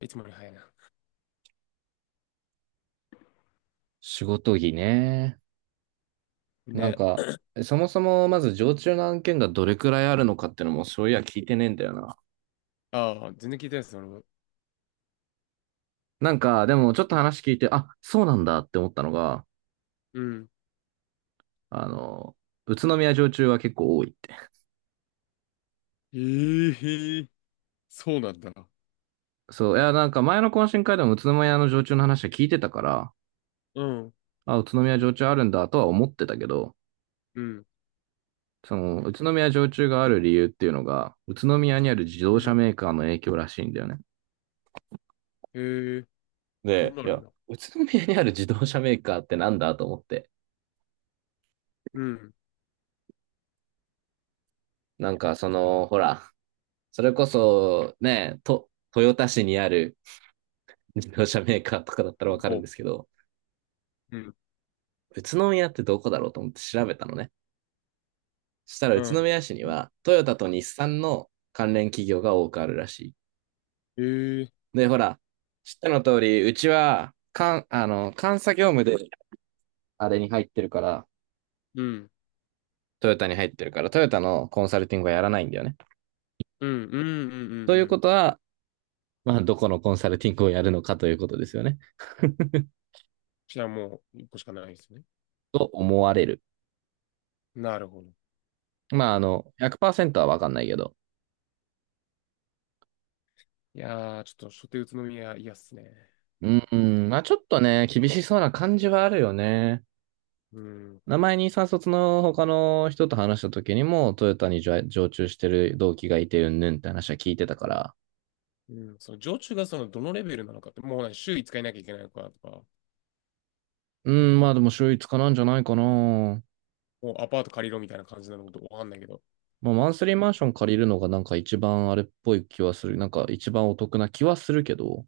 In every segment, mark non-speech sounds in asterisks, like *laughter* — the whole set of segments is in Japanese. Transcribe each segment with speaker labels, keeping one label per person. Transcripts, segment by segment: Speaker 1: いつもより早いな。
Speaker 2: 仕事着ね。なん
Speaker 1: ね。
Speaker 2: か、そもそもまず常駐の案件がどれくらいあるのかってのもそういや聞いてねえんだよな。
Speaker 1: ああ、全然聞いてないです、俺も。
Speaker 2: でもちょっと話聞いて、あ、そうなんだって思ったのが、
Speaker 1: うん。
Speaker 2: あの、宇都宮常駐は結構多いって。
Speaker 1: ええー、そうなんだ。
Speaker 2: そう、いや、前の懇親会でも宇都宮の常駐の話は聞いてたから、
Speaker 1: うん。
Speaker 2: あ、宇都宮
Speaker 1: い
Speaker 2: 常駐あるんだとは思ってたけど、
Speaker 1: うん。
Speaker 2: 宇都宮常駐がある理由っていうのが、宇都宮にある自
Speaker 1: う
Speaker 2: 動車
Speaker 1: ん。
Speaker 2: メーカーの影響らしいんだよね。
Speaker 1: ええー、そんな
Speaker 2: で、
Speaker 1: の
Speaker 2: い
Speaker 1: あるん
Speaker 2: や、
Speaker 1: だ。
Speaker 2: 宇都宮にある自動車メーカーってなんだと思って。
Speaker 1: うん。
Speaker 2: なんかその、ほら、それこそね、と、豊田市にある自動車メーカーとかだったらわかるん
Speaker 1: お、
Speaker 2: ですけど、
Speaker 1: うん。
Speaker 2: 宇都宮ってどこだろうと思って調べたのね。そしたら
Speaker 1: う
Speaker 2: 宇都
Speaker 1: ん。
Speaker 2: 宮市にはトヨタと日産の関連企業が多くあるらしい。
Speaker 1: ええー。
Speaker 2: で、ほら、知ったの通り、うちは、かん、あの、監査業務であれに入ってるから、
Speaker 1: うん。
Speaker 2: トヨタに入ってるから、トヨタのコンサルティングはやらないんだよね。
Speaker 1: うん。うん。うん。う
Speaker 2: とい
Speaker 1: ん。う
Speaker 2: うこ
Speaker 1: ん。
Speaker 2: とは、まあ、どこのコンサルティングをやるのかということですよね。
Speaker 1: じゃあもう、一個しかないですね。
Speaker 2: と思われる。
Speaker 1: なるほど。
Speaker 2: まあ、100%はわかんないけど。
Speaker 1: いやー、ちょっと、初手宇都宮、嫌っすね。
Speaker 2: うん、まあ、ちょっとね、厳しそうな感じはあるよね。
Speaker 1: うん。
Speaker 2: 名前にさん卒の他の人と話した時にも、トヨタに常駐してる同期がいて、うんぬんって話は聞いてたから。
Speaker 1: うん。その、常駐がその、どのレベルなのかって、もう、週5日いなきゃいけないのかとか、
Speaker 2: うん、まあでも週一かなんじゃないかな。
Speaker 1: もうアパート借りろみたいな感じなのかわかんないけど。
Speaker 2: まあ、マンスリーマンション借りるのがなんか一番あれっぽい気はする。なんか一番お得な気はするけど。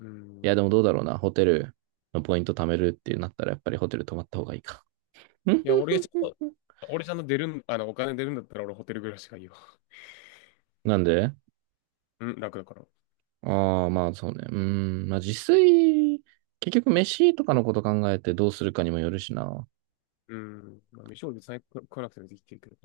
Speaker 1: う
Speaker 2: いや、でも
Speaker 1: ん。
Speaker 2: どうだろうな。ホテルのポイント貯めるってなったら、やっぱりホテル泊まった方がいいか。
Speaker 1: いや、
Speaker 2: *laughs*
Speaker 1: 俺ちゃんと出るん、お金出るんだったら俺ホテル暮らしがいいわ。
Speaker 2: なんで、
Speaker 1: うん、楽だから。
Speaker 2: ああ、まあそうね。うーん。まあ自炊、結局飯とかのこと考えてどうするかにもよるしな。
Speaker 1: うん。まあ、飯を別に食わなくてもできてるけど。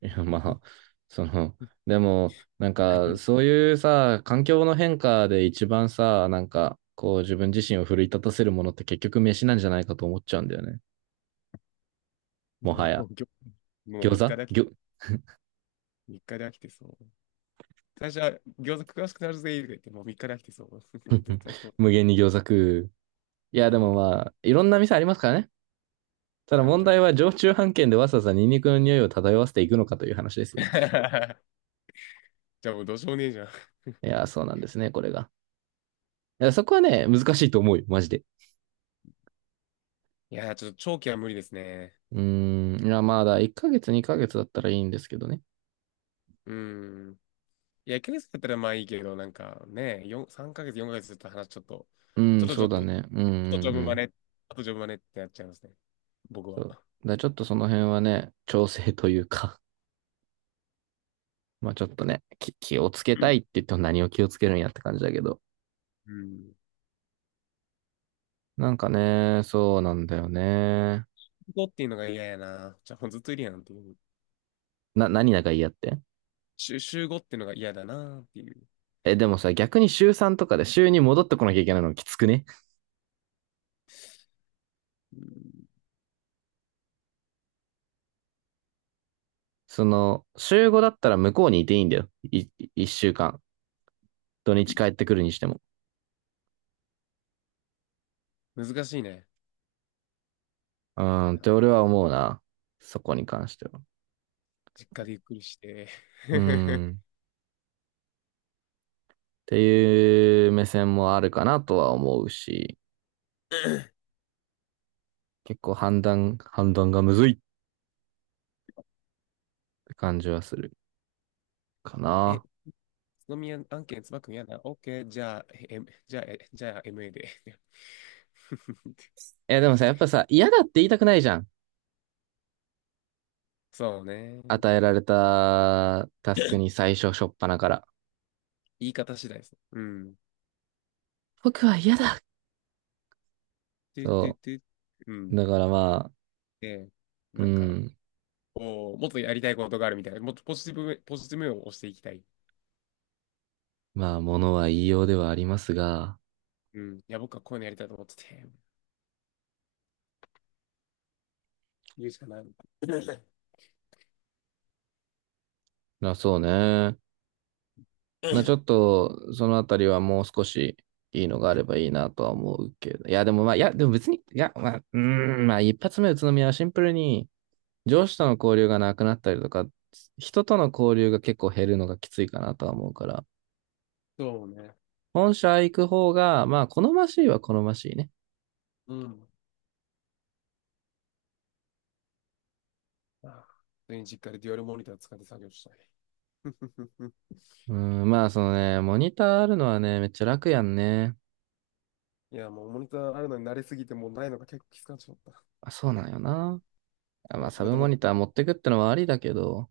Speaker 2: いや、まあ、その、でも、
Speaker 1: 逆に
Speaker 2: そういうさ、環境の変化で一番さ、こう自分自身を奮い立たせるものって結局飯なんじゃないかと思っちゃうんだよね。
Speaker 1: *laughs*
Speaker 2: もは
Speaker 1: もう、
Speaker 2: や。
Speaker 1: もう、ぎょもう
Speaker 2: 餃子餃
Speaker 1: 3日で飽きてそう。最初は餃子詳しくなるぜ、とか言って、もう3日で飽きてそう。*laughs* 絶
Speaker 2: *laughs*、
Speaker 1: 対そう。
Speaker 2: 無限に餃子食う。い
Speaker 1: い
Speaker 2: や、で
Speaker 1: や、も
Speaker 2: も
Speaker 1: ういいわ。
Speaker 2: まあ、いろんな店ありますからね。た
Speaker 1: い
Speaker 2: だ
Speaker 1: や、も
Speaker 2: 問
Speaker 1: ちろ
Speaker 2: 題
Speaker 1: ん。
Speaker 2: は、常駐飯券でわざわざニンニクの匂いを漂わせていくのかという話ですよ。
Speaker 1: *laughs* じゃあもうどうしようもねえじゃん。
Speaker 2: いや、そうなんですね、これが。やそこはね、難しいと思うよ、マジで。
Speaker 1: いや、ちょっと長期は無理ですね。
Speaker 2: うーん、いや、まだ1ヶ月、2ヶ月だったらいいんですけどね。
Speaker 1: うん。いや、1ヶ月だったらまあいいけど、なんかね、4、3ヶ月、4ヶ月ずっと話ちょっと、
Speaker 2: う
Speaker 1: ちょ
Speaker 2: ん、
Speaker 1: っとち
Speaker 2: そう
Speaker 1: ょっ
Speaker 2: だ
Speaker 1: と
Speaker 2: ね。
Speaker 1: あとジョ
Speaker 2: う
Speaker 1: ブマ
Speaker 2: ん。
Speaker 1: ネ、あとジョブマネってやっちゃいますね。僕
Speaker 2: そ
Speaker 1: は。
Speaker 2: う。だからちょっとその辺はね、調整というか、*laughs* まあちょっとね、気をつけ
Speaker 1: う
Speaker 2: た
Speaker 1: ん。
Speaker 2: いって言っても何を気をつけるんやって感じだけど。
Speaker 1: うん。
Speaker 2: なんかね、そうなんだよね。
Speaker 1: 5っていうのが嫌やな。じゃあ、ずっといるやんっていう。
Speaker 2: な、何仲嫌って
Speaker 1: 週5っていうのが嫌だなっていう。
Speaker 2: え、でもさ、逆に週3とかで週に戻ってこなきゃいけないのきつくね。その、週5だったら向こうにいていいんだよ。1週間。土日帰ってくるにしても。
Speaker 1: うん、難しいね。
Speaker 2: うー
Speaker 1: いや、
Speaker 2: んって俺は思うな。そこに関しては。
Speaker 1: 実家でゆっくりして。
Speaker 2: うー
Speaker 1: *laughs*
Speaker 2: ん。っていう目線もあるかなとは思うし、結構判断、判断がむずいって感じはするか
Speaker 1: え、
Speaker 2: な。
Speaker 1: 津宮案件、つばくん嫌だ。OK、じゃあ、じゃあ、じゃあ MA で。*laughs*
Speaker 2: え、でもさ、やっぱさ、嫌だって言いたくないじゃん。
Speaker 1: そうね。
Speaker 2: 与えられたタスクに初っ端から。
Speaker 1: 言い方次第です。うん。
Speaker 2: 僕は嫌だ。
Speaker 1: トゥトゥ
Speaker 2: そ
Speaker 1: トゥ。う
Speaker 2: う。
Speaker 1: ん。
Speaker 2: だからまあ、
Speaker 1: で、
Speaker 2: う
Speaker 1: なんか、
Speaker 2: ん。
Speaker 1: こうもっとやりたいことがあるみたいな、もっとポジティブ、ポジティブ面を押していきたい。
Speaker 2: まあ、ものは言いようではありますが、
Speaker 1: うん。いや、僕はこういうのやりたいと思ってて、言うしかない。*laughs*
Speaker 2: まあそうね。まあちょっと、そのあたりはもう少しいいのがあればいいなとは思うけど。いや、でもまあ、いや、でも別に、いや、まあ、うーん、まあ一発目宇都宮はシンプルに上司との交流がなくなったりとか、人との交流が結構減るのがきついかなとは思うから、
Speaker 1: そうね。
Speaker 2: 本社行く方が、まあ好ましいは好ましいね。
Speaker 1: うん。ああ、普通に実家でデュアルモニター使って作業したい。*laughs*
Speaker 2: うん、まあそのね、モニターあるのはね、めっちゃ楽やんね。
Speaker 1: いや、もうモニターあるのに慣れすぎて、もうないのが結構きつくなっちまった。
Speaker 2: あ、そうなんよな。まあ
Speaker 1: そう。
Speaker 2: サ
Speaker 1: だっ
Speaker 2: ブ
Speaker 1: て
Speaker 2: モ
Speaker 1: も
Speaker 2: ニター持ってくってのはありだけど、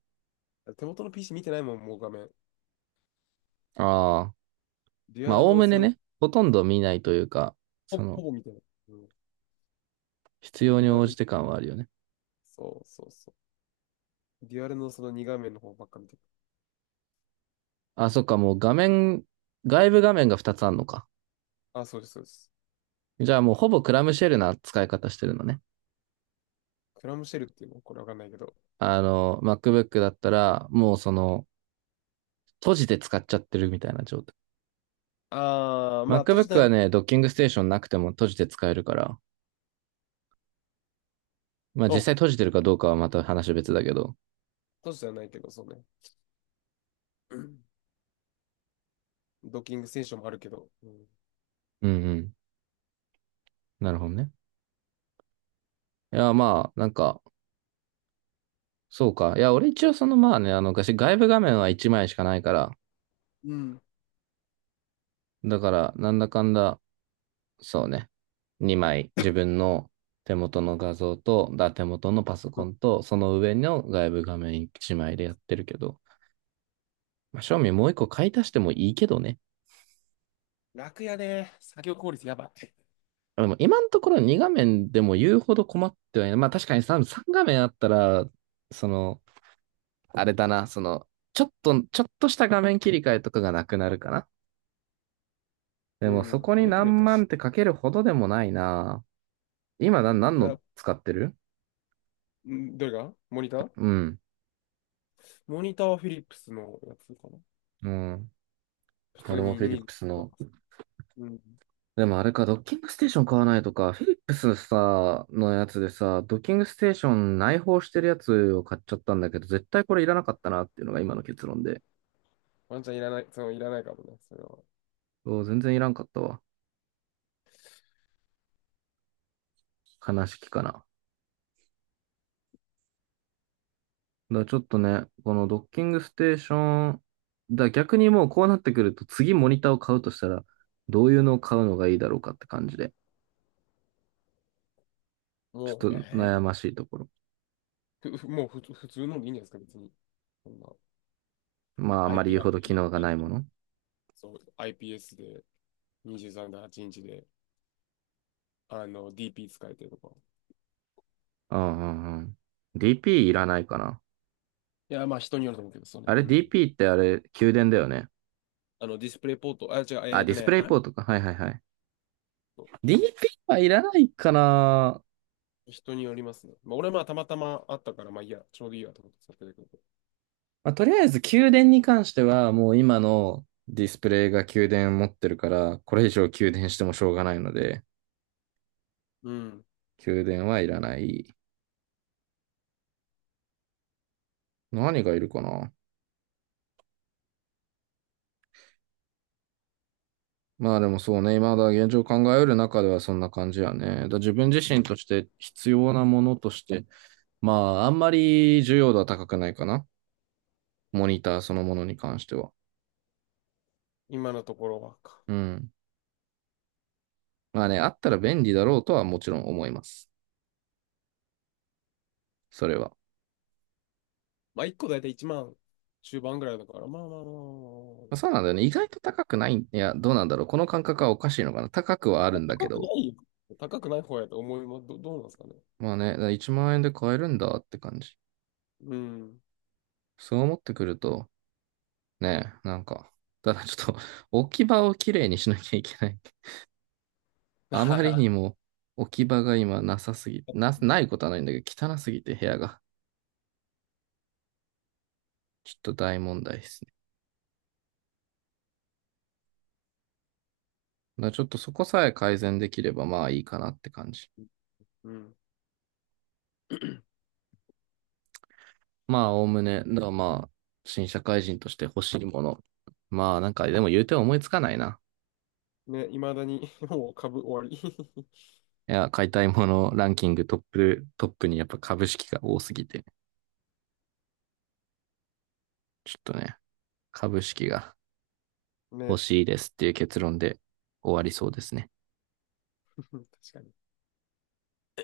Speaker 1: う、手元の PC 見てないもん、もう画面。
Speaker 2: ああ、
Speaker 1: デュア
Speaker 2: まあ
Speaker 1: ル
Speaker 2: おお
Speaker 1: の
Speaker 2: むね
Speaker 1: その、
Speaker 2: ね、ほとんど見ないというか、そ
Speaker 1: ほ、ほ
Speaker 2: の、
Speaker 1: ぼ見てない。うん。
Speaker 2: 必要
Speaker 1: デ
Speaker 2: に
Speaker 1: ュア
Speaker 2: 応
Speaker 1: ル、
Speaker 2: じて感はあるよね。
Speaker 1: そうそうそう。デュアルのその2画面の方ばっか見てる。
Speaker 2: あ、そっか、もう画面、外部画面が2つあんのか。
Speaker 1: あ、そうです、そうです。
Speaker 2: じゃあもうほぼクラムシェルな使い方してるのね。
Speaker 1: クラムシェルっていうのこれわかんないけど、
Speaker 2: あの、MacBook だったら、もうその、閉じて使っちゃってるみたいな状態。
Speaker 1: ああ、まあ、都市で
Speaker 2: MacBook
Speaker 1: は
Speaker 2: は
Speaker 1: ない、
Speaker 2: ね、ドッキングステーションなくても閉じて使えるから、まあ実
Speaker 1: お、
Speaker 2: 際閉じてるかどうかはまた話別だけど。
Speaker 1: 都市ではないけど、そうね。うん。ドッキングステーションもあるけど。うん。
Speaker 2: うんうん。なるほどね。いや、まあ、なんか、そうか。いや、俺一応昔外部画面は1枚しかないから、
Speaker 1: うん。
Speaker 2: だから、なんだかんだ、そうね。2枚、自分の手元の画像と、だ、手元のパソ
Speaker 1: う
Speaker 2: コ
Speaker 1: ん。
Speaker 2: ンと、その上の外部画面1枚でやってるけど、まあ、正味もう1個買い足してもいいけどね。
Speaker 1: 楽やね。作業効率やばい。
Speaker 2: でも今のところ2画面でも言うほど困ってはいない。まあ確かに 3画面あったら、その、あれだな、その、ちょっと、ちょっとした画面切り替えとかがなくなるかな。で
Speaker 1: う
Speaker 2: もそ
Speaker 1: ん。
Speaker 2: こ
Speaker 1: 画
Speaker 2: に
Speaker 1: 面切れる
Speaker 2: 何
Speaker 1: か
Speaker 2: 万っ
Speaker 1: し。
Speaker 2: てかけるほどでもないな。今
Speaker 1: う
Speaker 2: な、何
Speaker 1: ん。
Speaker 2: の
Speaker 1: あ、
Speaker 2: 使ってる
Speaker 1: うん。どれがモニター
Speaker 2: うん。
Speaker 1: モニターはフィリップスのやつかな。
Speaker 2: うん。
Speaker 1: 普
Speaker 2: 俺
Speaker 1: 通
Speaker 2: も
Speaker 1: に
Speaker 2: フィリ
Speaker 1: い
Speaker 2: ッ
Speaker 1: い。
Speaker 2: プスの、
Speaker 1: うん。
Speaker 2: でもあれか、ドッキングステーション買わないとか、フィリップスさ、のやつでさ、ドッキングステーション内包してるやつを買っちゃったんだけど、絶対これいらなかったなっていうのが今の結論で。
Speaker 1: ワンちゃんいらない、いらないかもね、それは。
Speaker 2: お全然いらんかったわ。悲しきかな。らちょっとね、このドッキングステーション、逆にもうこうなってくると、次モニターを買うとしたら、どういうのを買うのがいいだろうかって感じで、ちょっ
Speaker 1: も
Speaker 2: と
Speaker 1: う、
Speaker 2: 悩ましいところ。
Speaker 1: ふふもうふつ普通のでいいんじゃないですか、別に。そんな
Speaker 2: まあ、あんまり
Speaker 1: IP、
Speaker 2: 言う
Speaker 1: ア
Speaker 2: ほ
Speaker 1: イ
Speaker 2: ど
Speaker 1: ピ
Speaker 2: 機能が
Speaker 1: ー、
Speaker 2: ないもの。
Speaker 1: そう、IPS で23.8インチで、DP 使えてとか。
Speaker 2: うんうんうん。DP いらないかな。
Speaker 1: いや、まあ人によると思うけど、そうね。
Speaker 2: あれ
Speaker 1: うん。
Speaker 2: DP ってあれ、給電だよね。
Speaker 1: ディスプレイポート、あ、違う、
Speaker 2: あ、ディスプレイ
Speaker 1: あれ、
Speaker 2: ポートか。はいはいはい。DP はいらないかな。
Speaker 1: 人によりますね。まあ、俺はまあたまたまあったから、まあいいや、ちょうどいいやと思って使ってるけど。
Speaker 2: まあ、とりあえず、給電に関しては、もう今のディスプレイが給電持ってるから、これ以上給電してもしょうがないので、
Speaker 1: うん。
Speaker 2: 給電はいらない。何がいるかな。まあでもそうね、現状考えうる中ではそんな感じやね。だから自分自身として必要なものとして、まああんまり重要度は高くないかな。モニターそのものに関しては。
Speaker 1: 今のところはか。
Speaker 2: うん。まあね、あったら便利だろうとはもちろん思います。それは。
Speaker 1: まあ1個だいたい1万中盤ぐらいだから、まあまあまあまあま
Speaker 2: まあ
Speaker 1: あ。
Speaker 2: そうなんだよね。意外と高くない。いや、どうなんだろう。この感覚はおかしいのかな。高くはあるんだけ
Speaker 1: 高く
Speaker 2: ど。
Speaker 1: ないよ。高くない方やと思います。どうなんですかね。
Speaker 2: まあね、だから1万円で買えるんだって感じ。
Speaker 1: うん。
Speaker 2: そう思ってくると、ね、なんか、ただちょっと *laughs* 置き場をきれいにしなきゃいけない。あまり
Speaker 1: *laughs*
Speaker 2: にも置き場が今なさすぎ、な、ないことはないんだけど、汚すぎて部屋が。ちょっと大問題ですね。だからちょっとそこさえ改善できればまあいいかなって感じ。
Speaker 1: うん。
Speaker 2: まあ、おおむね、だからまあ、新社会人として欲しいもの。まあ、なんか、でも言うて思いつかないな。
Speaker 1: ね、いまだに *laughs* もう株終わり
Speaker 2: いや、買いたいものランキングトップ、トップにやっぱ株式が多すぎて、ちょっとね、株式が
Speaker 1: *laughs*
Speaker 2: 欲
Speaker 1: ね、
Speaker 2: しいですっていう結論で終わりそうですね。
Speaker 1: *laughs* 確かに。